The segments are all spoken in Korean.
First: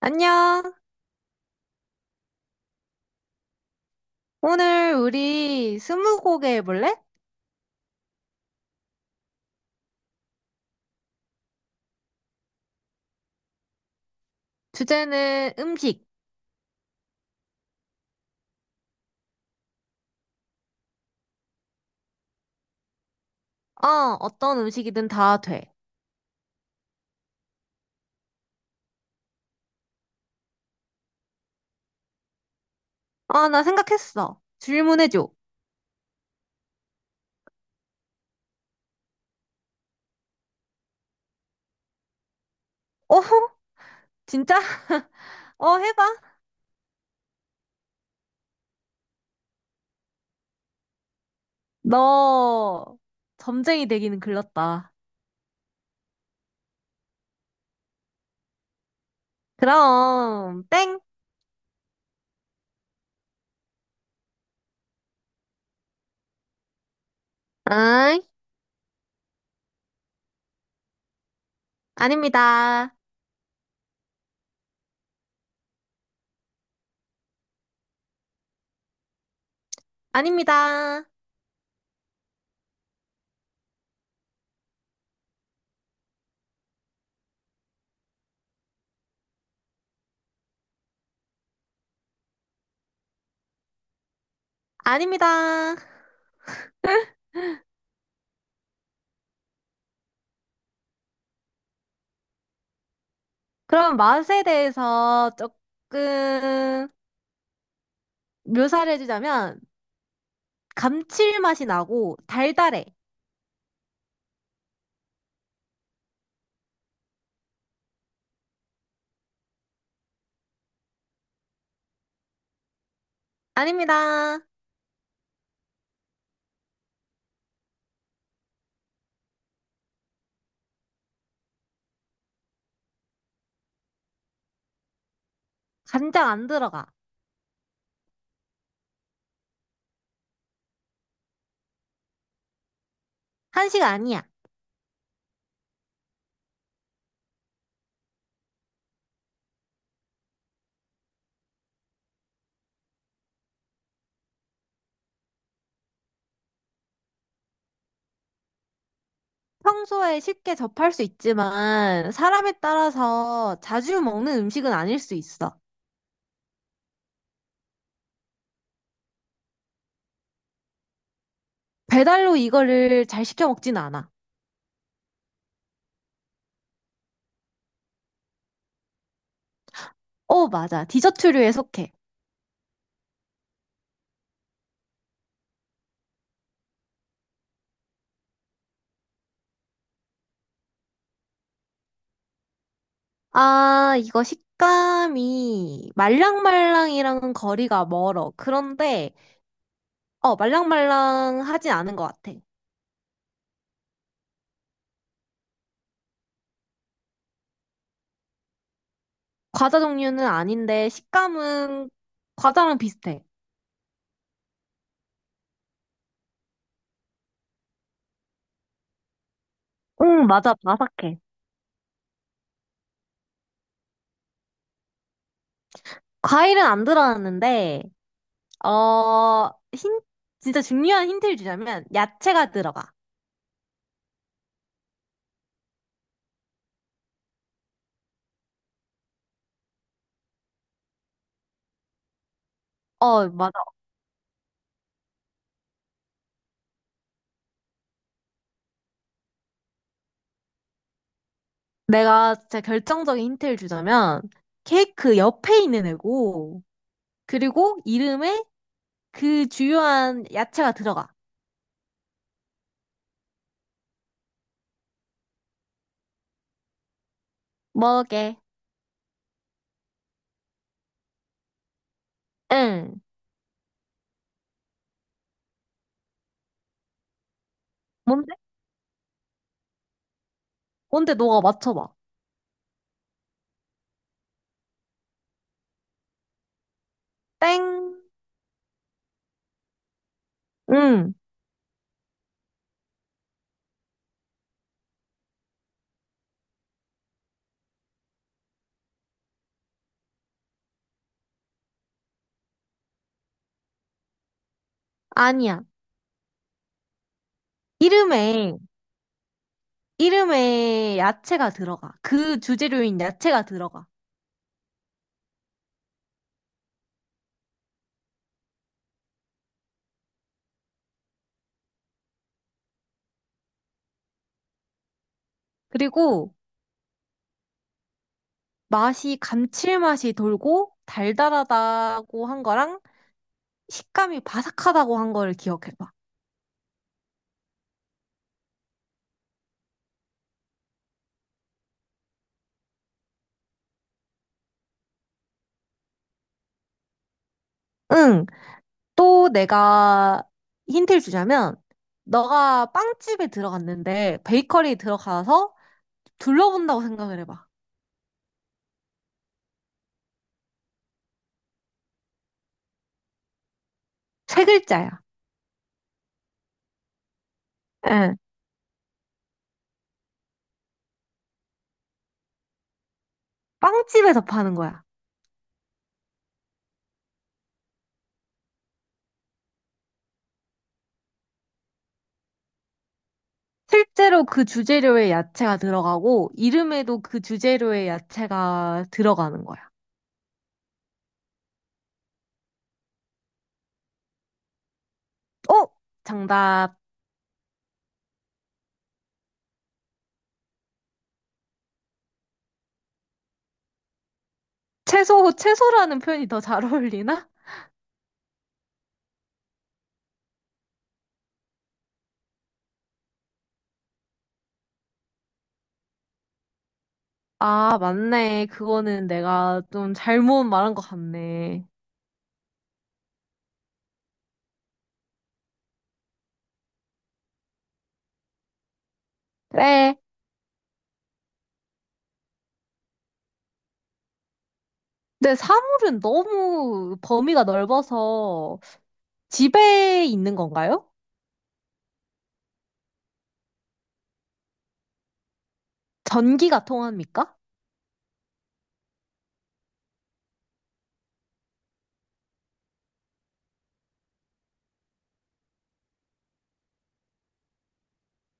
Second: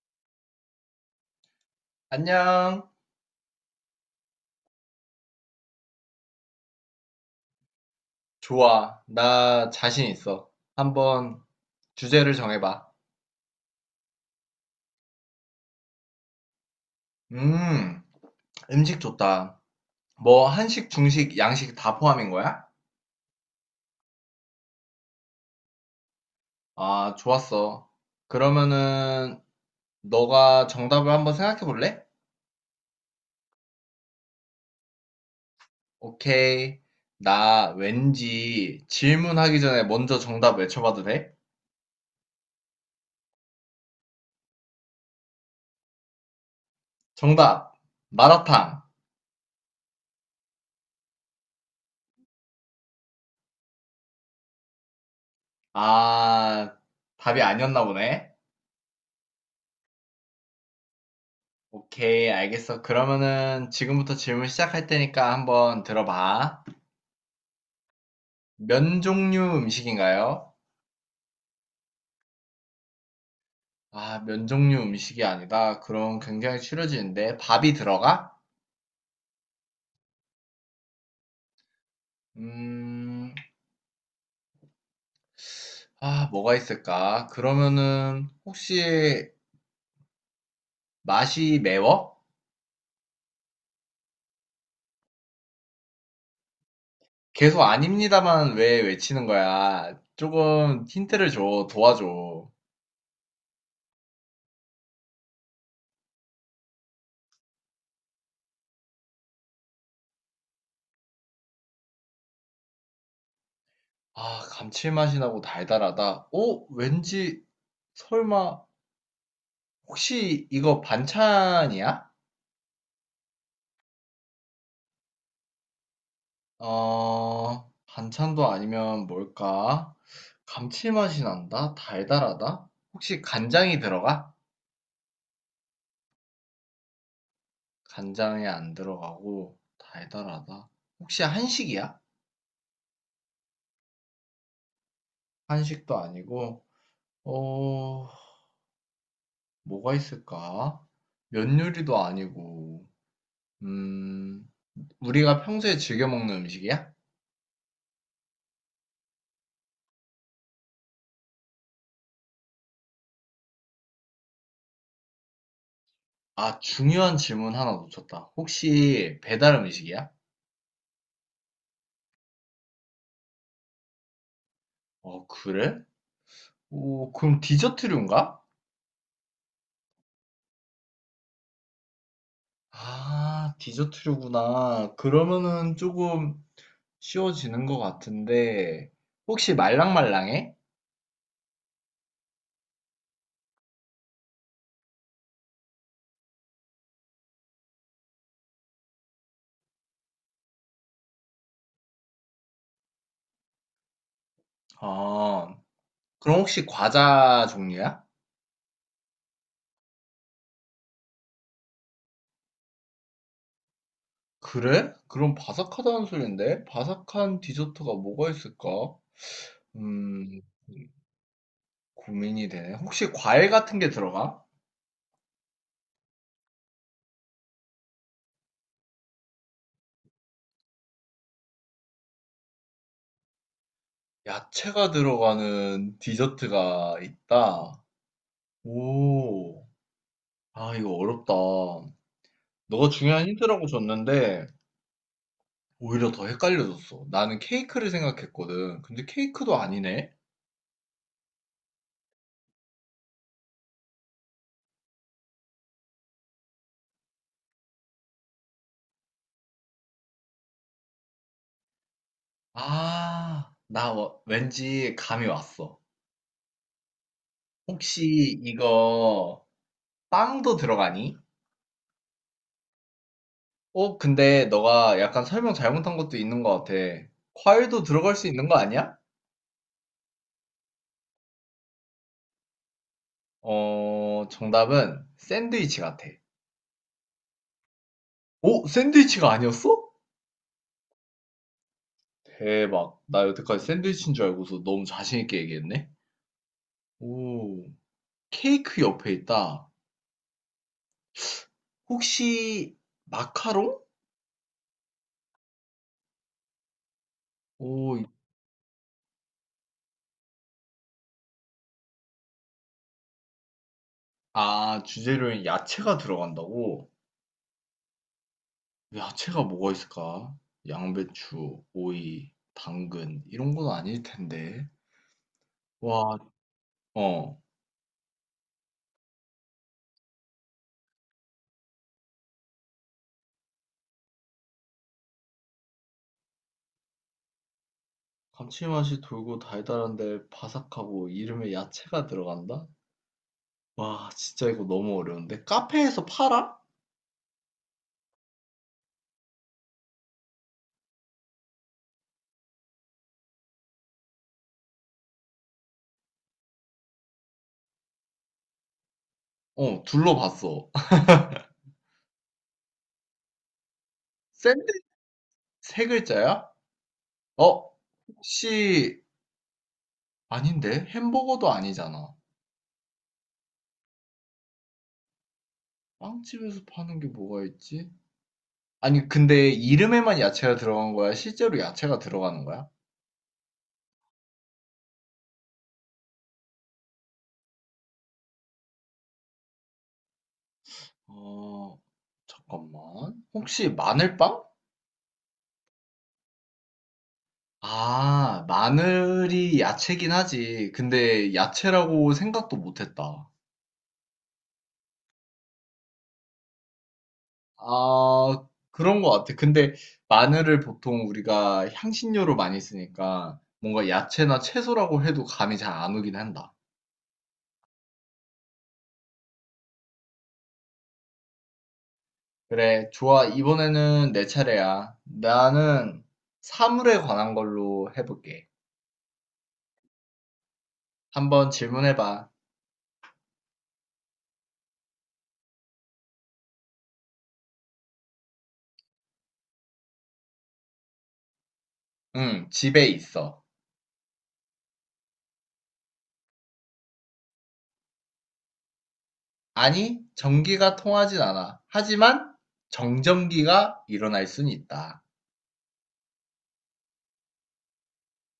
안녕. 안녕. 오늘 우리 스무고개 해볼래? 좋아. 나 자신 있어. 한번 주제를 정해봐. 주제는 음식. 음, 음식 좋다. 뭐, 한식, 중식, 양식 다 포함인 거야? 어, 어떤 음식이든 다 돼. 아, 좋았어. 그러면은, 너가 정답을 한번 생각해 볼래? 아, 나 생각했어. 질문해줘. 오케이. 나 왠지 질문하기 전에 먼저 정답 외쳐봐도 돼? 어허? 진짜? 어, 해봐. 정답! 마라탕. 너 점쟁이 되기는 글렀다. 아, 답이 아니었나 보네. 그럼 땡. 오케이, 알겠어. 그러면은 지금부터 질문 시작할 테니까 한번 들어봐. 아이, 면 종류 음식인가요? 아닙니다. 아, 면 종류 음식이 아니다. 그럼 굉장히 추려지는데. 밥이 들어가? 아닙니다. 음, 아, 뭐가 있을까? 그러면은 혹시 맛이 매워? 아닙니다. 계속 아닙니다만 왜 외치는 거야? 조금 힌트를 줘, 도와줘. 그럼 맛에 대해서 조금 묘사를 해주자면 감칠맛이 나고 달달해. 아, 감칠맛이 나고 달달하다. 어, 왠지 설마 혹시 이거 반찬이야? 아닙니다. 어, 반찬도 아니면 뭘까? 감칠맛이 난다? 달달하다? 혹시 간장이 들어가? 간장 안 들어가. 간장에 안 들어가고 달달하다. 혹시 한식이야? 한식 아니야. 한식도 아니고, 어, 뭐가 있을까? 면 요리도 아니고, 음, 우리가 평소에 즐겨 먹는 음식이야? 평소에 쉽게 접할 수 있지만 사람에 따라서 자주 먹는 음식은 아닐 수 있어. 아, 중요한 질문 하나 놓쳤다. 혹시 배달 음식이야? 배달로 이거를 잘 시켜 먹진 않아. 어, 그래? 오, 그럼 디저트류인가? 어, 맞아. 디저트류에 속해. 아, 디저트류구나. 그러면은 조금 쉬워지는 것 같은데, 혹시 말랑말랑해? 아, 이거 식감이 말랑말랑이랑은 거리가 멀어. 그런데 말랑말랑하진 않은 것 같아. 아, 그럼 혹시 과자 종류야? 과자 종류는 아닌데 식감은 과자랑 비슷해. 그래? 그럼 바삭하다는 소린데? 바삭한 디저트가 뭐가 있을까? 응, 음. 맞아. 바삭해. 고민이 되네. 혹시 과일 같은 게 들어가? 과일은 안 들어갔는데 어, 힌, 진짜 중요한 힌트를 주자면, 야채가 들어가. 야채가 들어가는 디저트가 있다? 오, 아, 이거 어렵다. 너가 중요한 어, 맞아. 힌트라고 줬는데 오히려 더 헷갈려졌어. 나는 케이크를 생각했거든. 근데 케이크도 아니네. 내가 진짜 결정적인 힌트를 주자면, 케이크 옆에 있는 애고, 그리고 이름에 그 주요한 야채가 들어가. 아, 왠지 감이 왔어. 뭐게? 혹시 이거 빵도 들어가니? 응. 어, 근데 너가 약간 설명 잘못한 것도 있는 것 같아. 과일도 들어갈 수 뭔데? 있는 거 아니야? 뭔데 너가 맞춰봐. 어, 정답은 샌드위치 같아. 땡. 오, 샌드위치가 아니었어? 응. 대박. 나 여태까지 샌드위치인 줄 알고서 너무 자신 있게 얘기했네. 오, 케이크 옆에 있다. 혹시 마카롱? 아니야. 오, 이름에, 이름에 야채가 들어가. 그 주재료인 야채가 들어가. 아, 주재료엔 야채가 들어간다고? 야채가 뭐가 있을까? 양배추, 오이, 당근 이런 건 아닐 텐데. 와, 그리고 어. 맛이 감칠맛이 돌고 달달하다고 한 거랑 식감이 바삭하다고 한 거를 기억해봐. 감칠맛이 돌고 달달한데 바삭하고 이름에 야채가 들어간다? 와, 진짜 이거 너무 어려운데. 카페에서 팔아? 응. 또 내가 힌트를 주자면, 너가 빵집에 들어갔는데, 베이커리에 들어가서 둘러본다고 생각을 해봐. 어, 둘러봤어. 세 샌드위치 글자야. 세 글자야? 어, 응. 혹시 아닌데? 햄버거도 아니잖아. 빵집에서 파는 거야. 빵집에서 파는 게 뭐가 있지? 아니, 근데 이름에만 야채가 들어간 거야? 실제로 야채가 들어가는 거야? 실제로 그 주재료에 야채가 들어가고, 이름에도 그 주재료에 야채가 들어가는 거야. 어, 잠깐만. 혹시 마늘빵? 어? 정답. 아, 마늘이 야채긴 하지. 근데 야채라고 생각도 못했다. 채소라는 표현이 더 잘 어울리나? 아, 그런 것 같아. 근데 마늘을 보통 우리가 향신료로 많이 쓰니까 뭔가 야채나 채소라고 해도 감이 잘 안 오긴 한다. 아, 맞네. 그거는 내가 좀 잘못 말한 것 같네. 그래, 좋아. 이번에는 내 차례야. 나는 사물에 관한 걸로 해볼게. 그래. 한번 질문해 봐. 근데 사물은 너무 범위가 넓어서 집에 있는 건가요? 응, 집에 있어. 전기가 통합니까? 아니, 전기가 통하진 않아. 하지만 정전기가 일어날 순 있다.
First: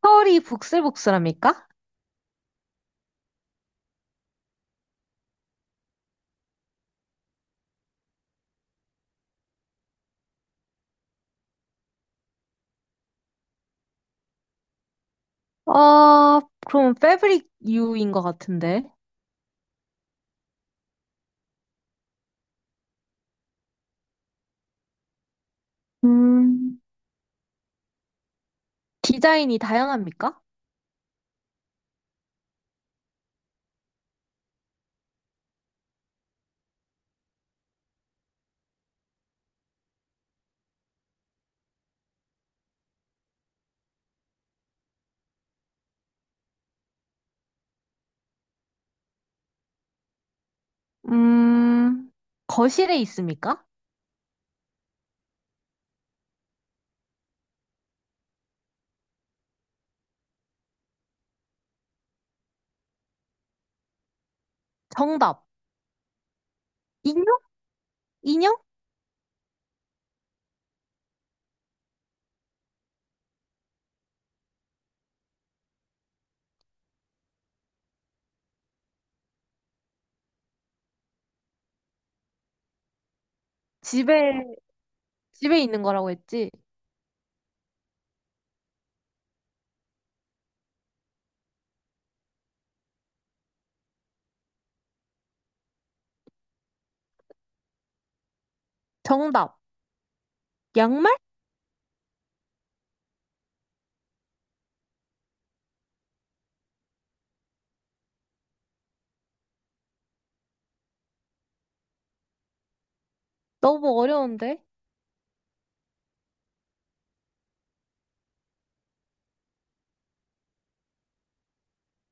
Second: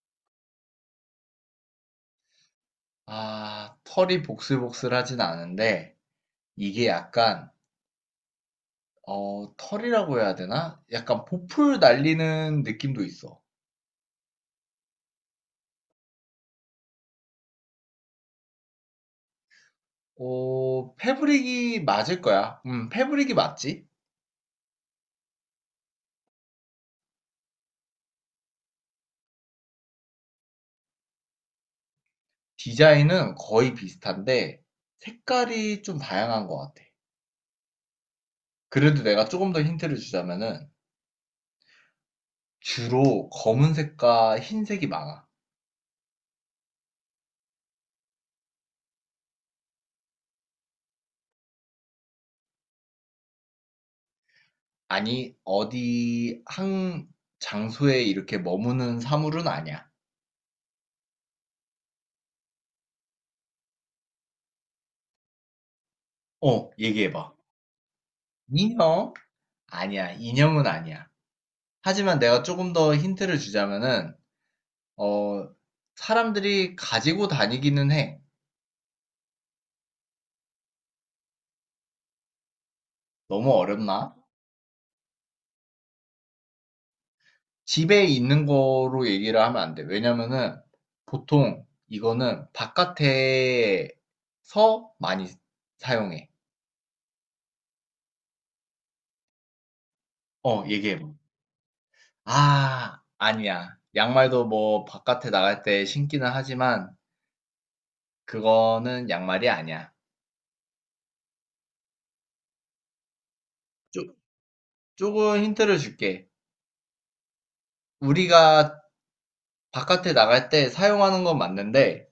털이 북슬북슬합니까? 아, 털이 복슬복슬하진 않은데 이게 약간 어, 털이라고 해야 되나? 약간 보풀 날리는 느낌도 있어. 어, 그럼 패브릭 유인 것 같은데. 어, 패브릭이 맞을 거야. 패브릭이 맞지? 음, 디자인이 다양합니까? 디자인은 거의 비슷한데 색깔이 좀 다양한 것 같아. 그래도 내가 조금 더 힌트를 주자면은 주로 검은색과 흰색이 많아. 음, 거실에 있습니까? 아니, 어디 한 장소에 이렇게 머무는 사물은 아니야. 정답. 어, 인형? 얘기해봐. 인형? 인형? 아니야, 인형은 아니야. 하지만 내가 조금 더 힌트를 주자면은, 어, 사람들이 가지고 다니기는 해. 너무 어렵나? 집에, 집에 있는 거라고 했지. 집에 있는 거로 얘기를 하면 안 돼. 왜냐면은, 보통 이거는 바깥에서 많이 사용해. 정답. 어, 얘기해봐. 양말? 아 아니야. 양말도 뭐 바깥에 나갈 때 신기는 하지만 그거는 양말이 아니야. 너무 쪼, 어려운데. 조금 힌트를 줄게. 우리가 바깥에 나갈 때 사용하는 건 맞는데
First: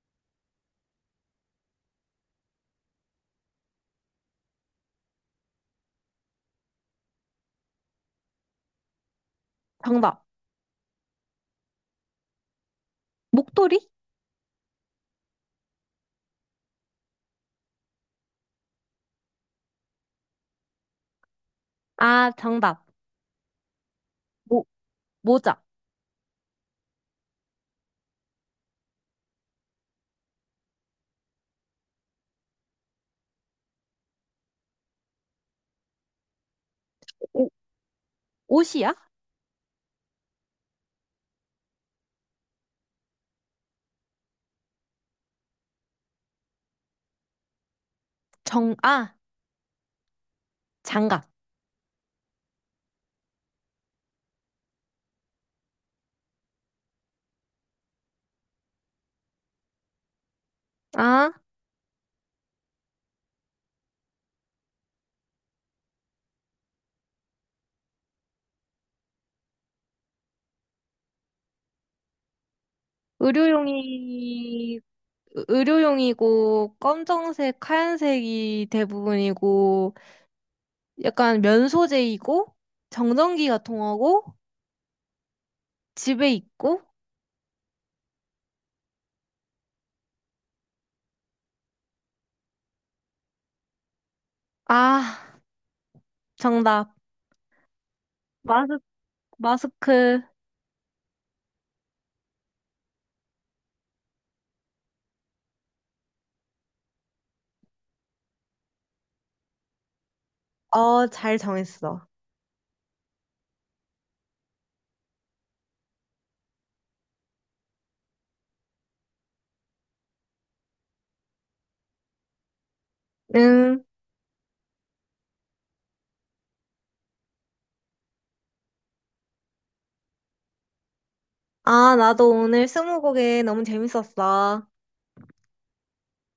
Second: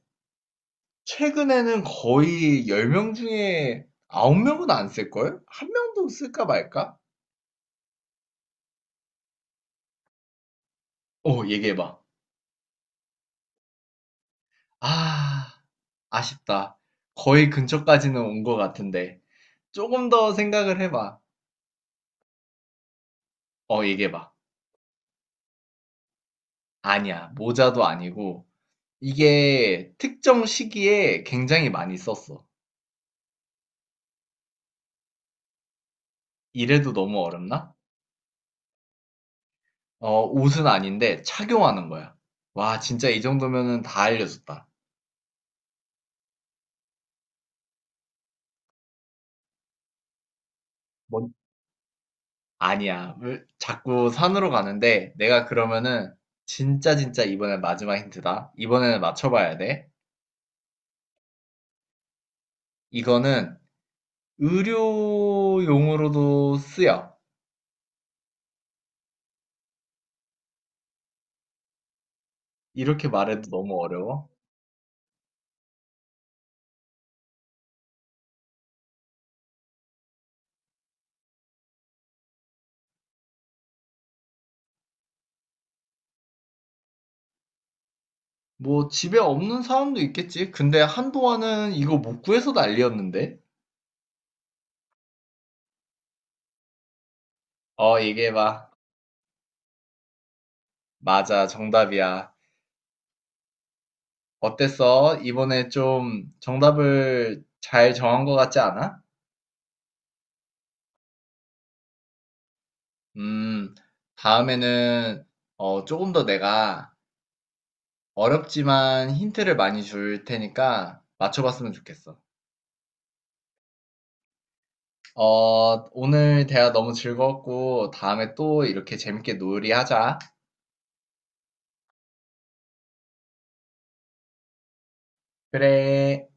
최근에는 거의 10명 중에 9명은 안 쓸걸? 한 명도 쓸까 말까? 정답. 어, 얘기해봐. 목도리? 아, 아쉽다. 거의 근처까지는 온 것 같은데. 조금 더 생각을 해봐. 아, 정답. 어, 얘기해봐. 모, 모자. 아니야. 모자도 아니고. 이게 특정 시기에 굉장히 많이 썼어. 이래도 너무 어렵나? 옷이야? 어, 옷은 아닌데 착용하는 거야. 와, 진짜 이 정도면은 다 알려줬다. 정, 아, 장갑. 뭔? 아니야. 왜 자꾸 산으로 가는데 내가 그러면은 진짜 이번엔 마지막 힌트다. 이번에는 맞춰봐야 돼. 아, 이거는 의료용으로도 쓰여. 이렇게 말해도 너무 어려워. 의료용이, 의료용이고, 검정색, 하얀색이 대부분이고, 약간 면 소재이고, 정전기가 통하고, 집에 있고, 뭐 집에 없는 사람도 있겠지. 근데 한동안은 이거 못 구해서 난리였는데. 아, 정답. 어, 얘기해봐. 마스, 마스크. 맞아, 정답이야. 어땠어? 이번에 좀 정답을 잘 정한 것 같지 않아? 어, 잘 정했어. 음, 다음에는 어, 조금 더 내가 어렵지만 힌트를 많이 줄 테니까 맞춰봤으면 좋겠어. 응. 어, 오늘 대화 너무 즐거웠고 다음에 또 이렇게 재밌게 놀이하자. 아, 나도 오늘 스무고개 너무 재밌었어. 그래.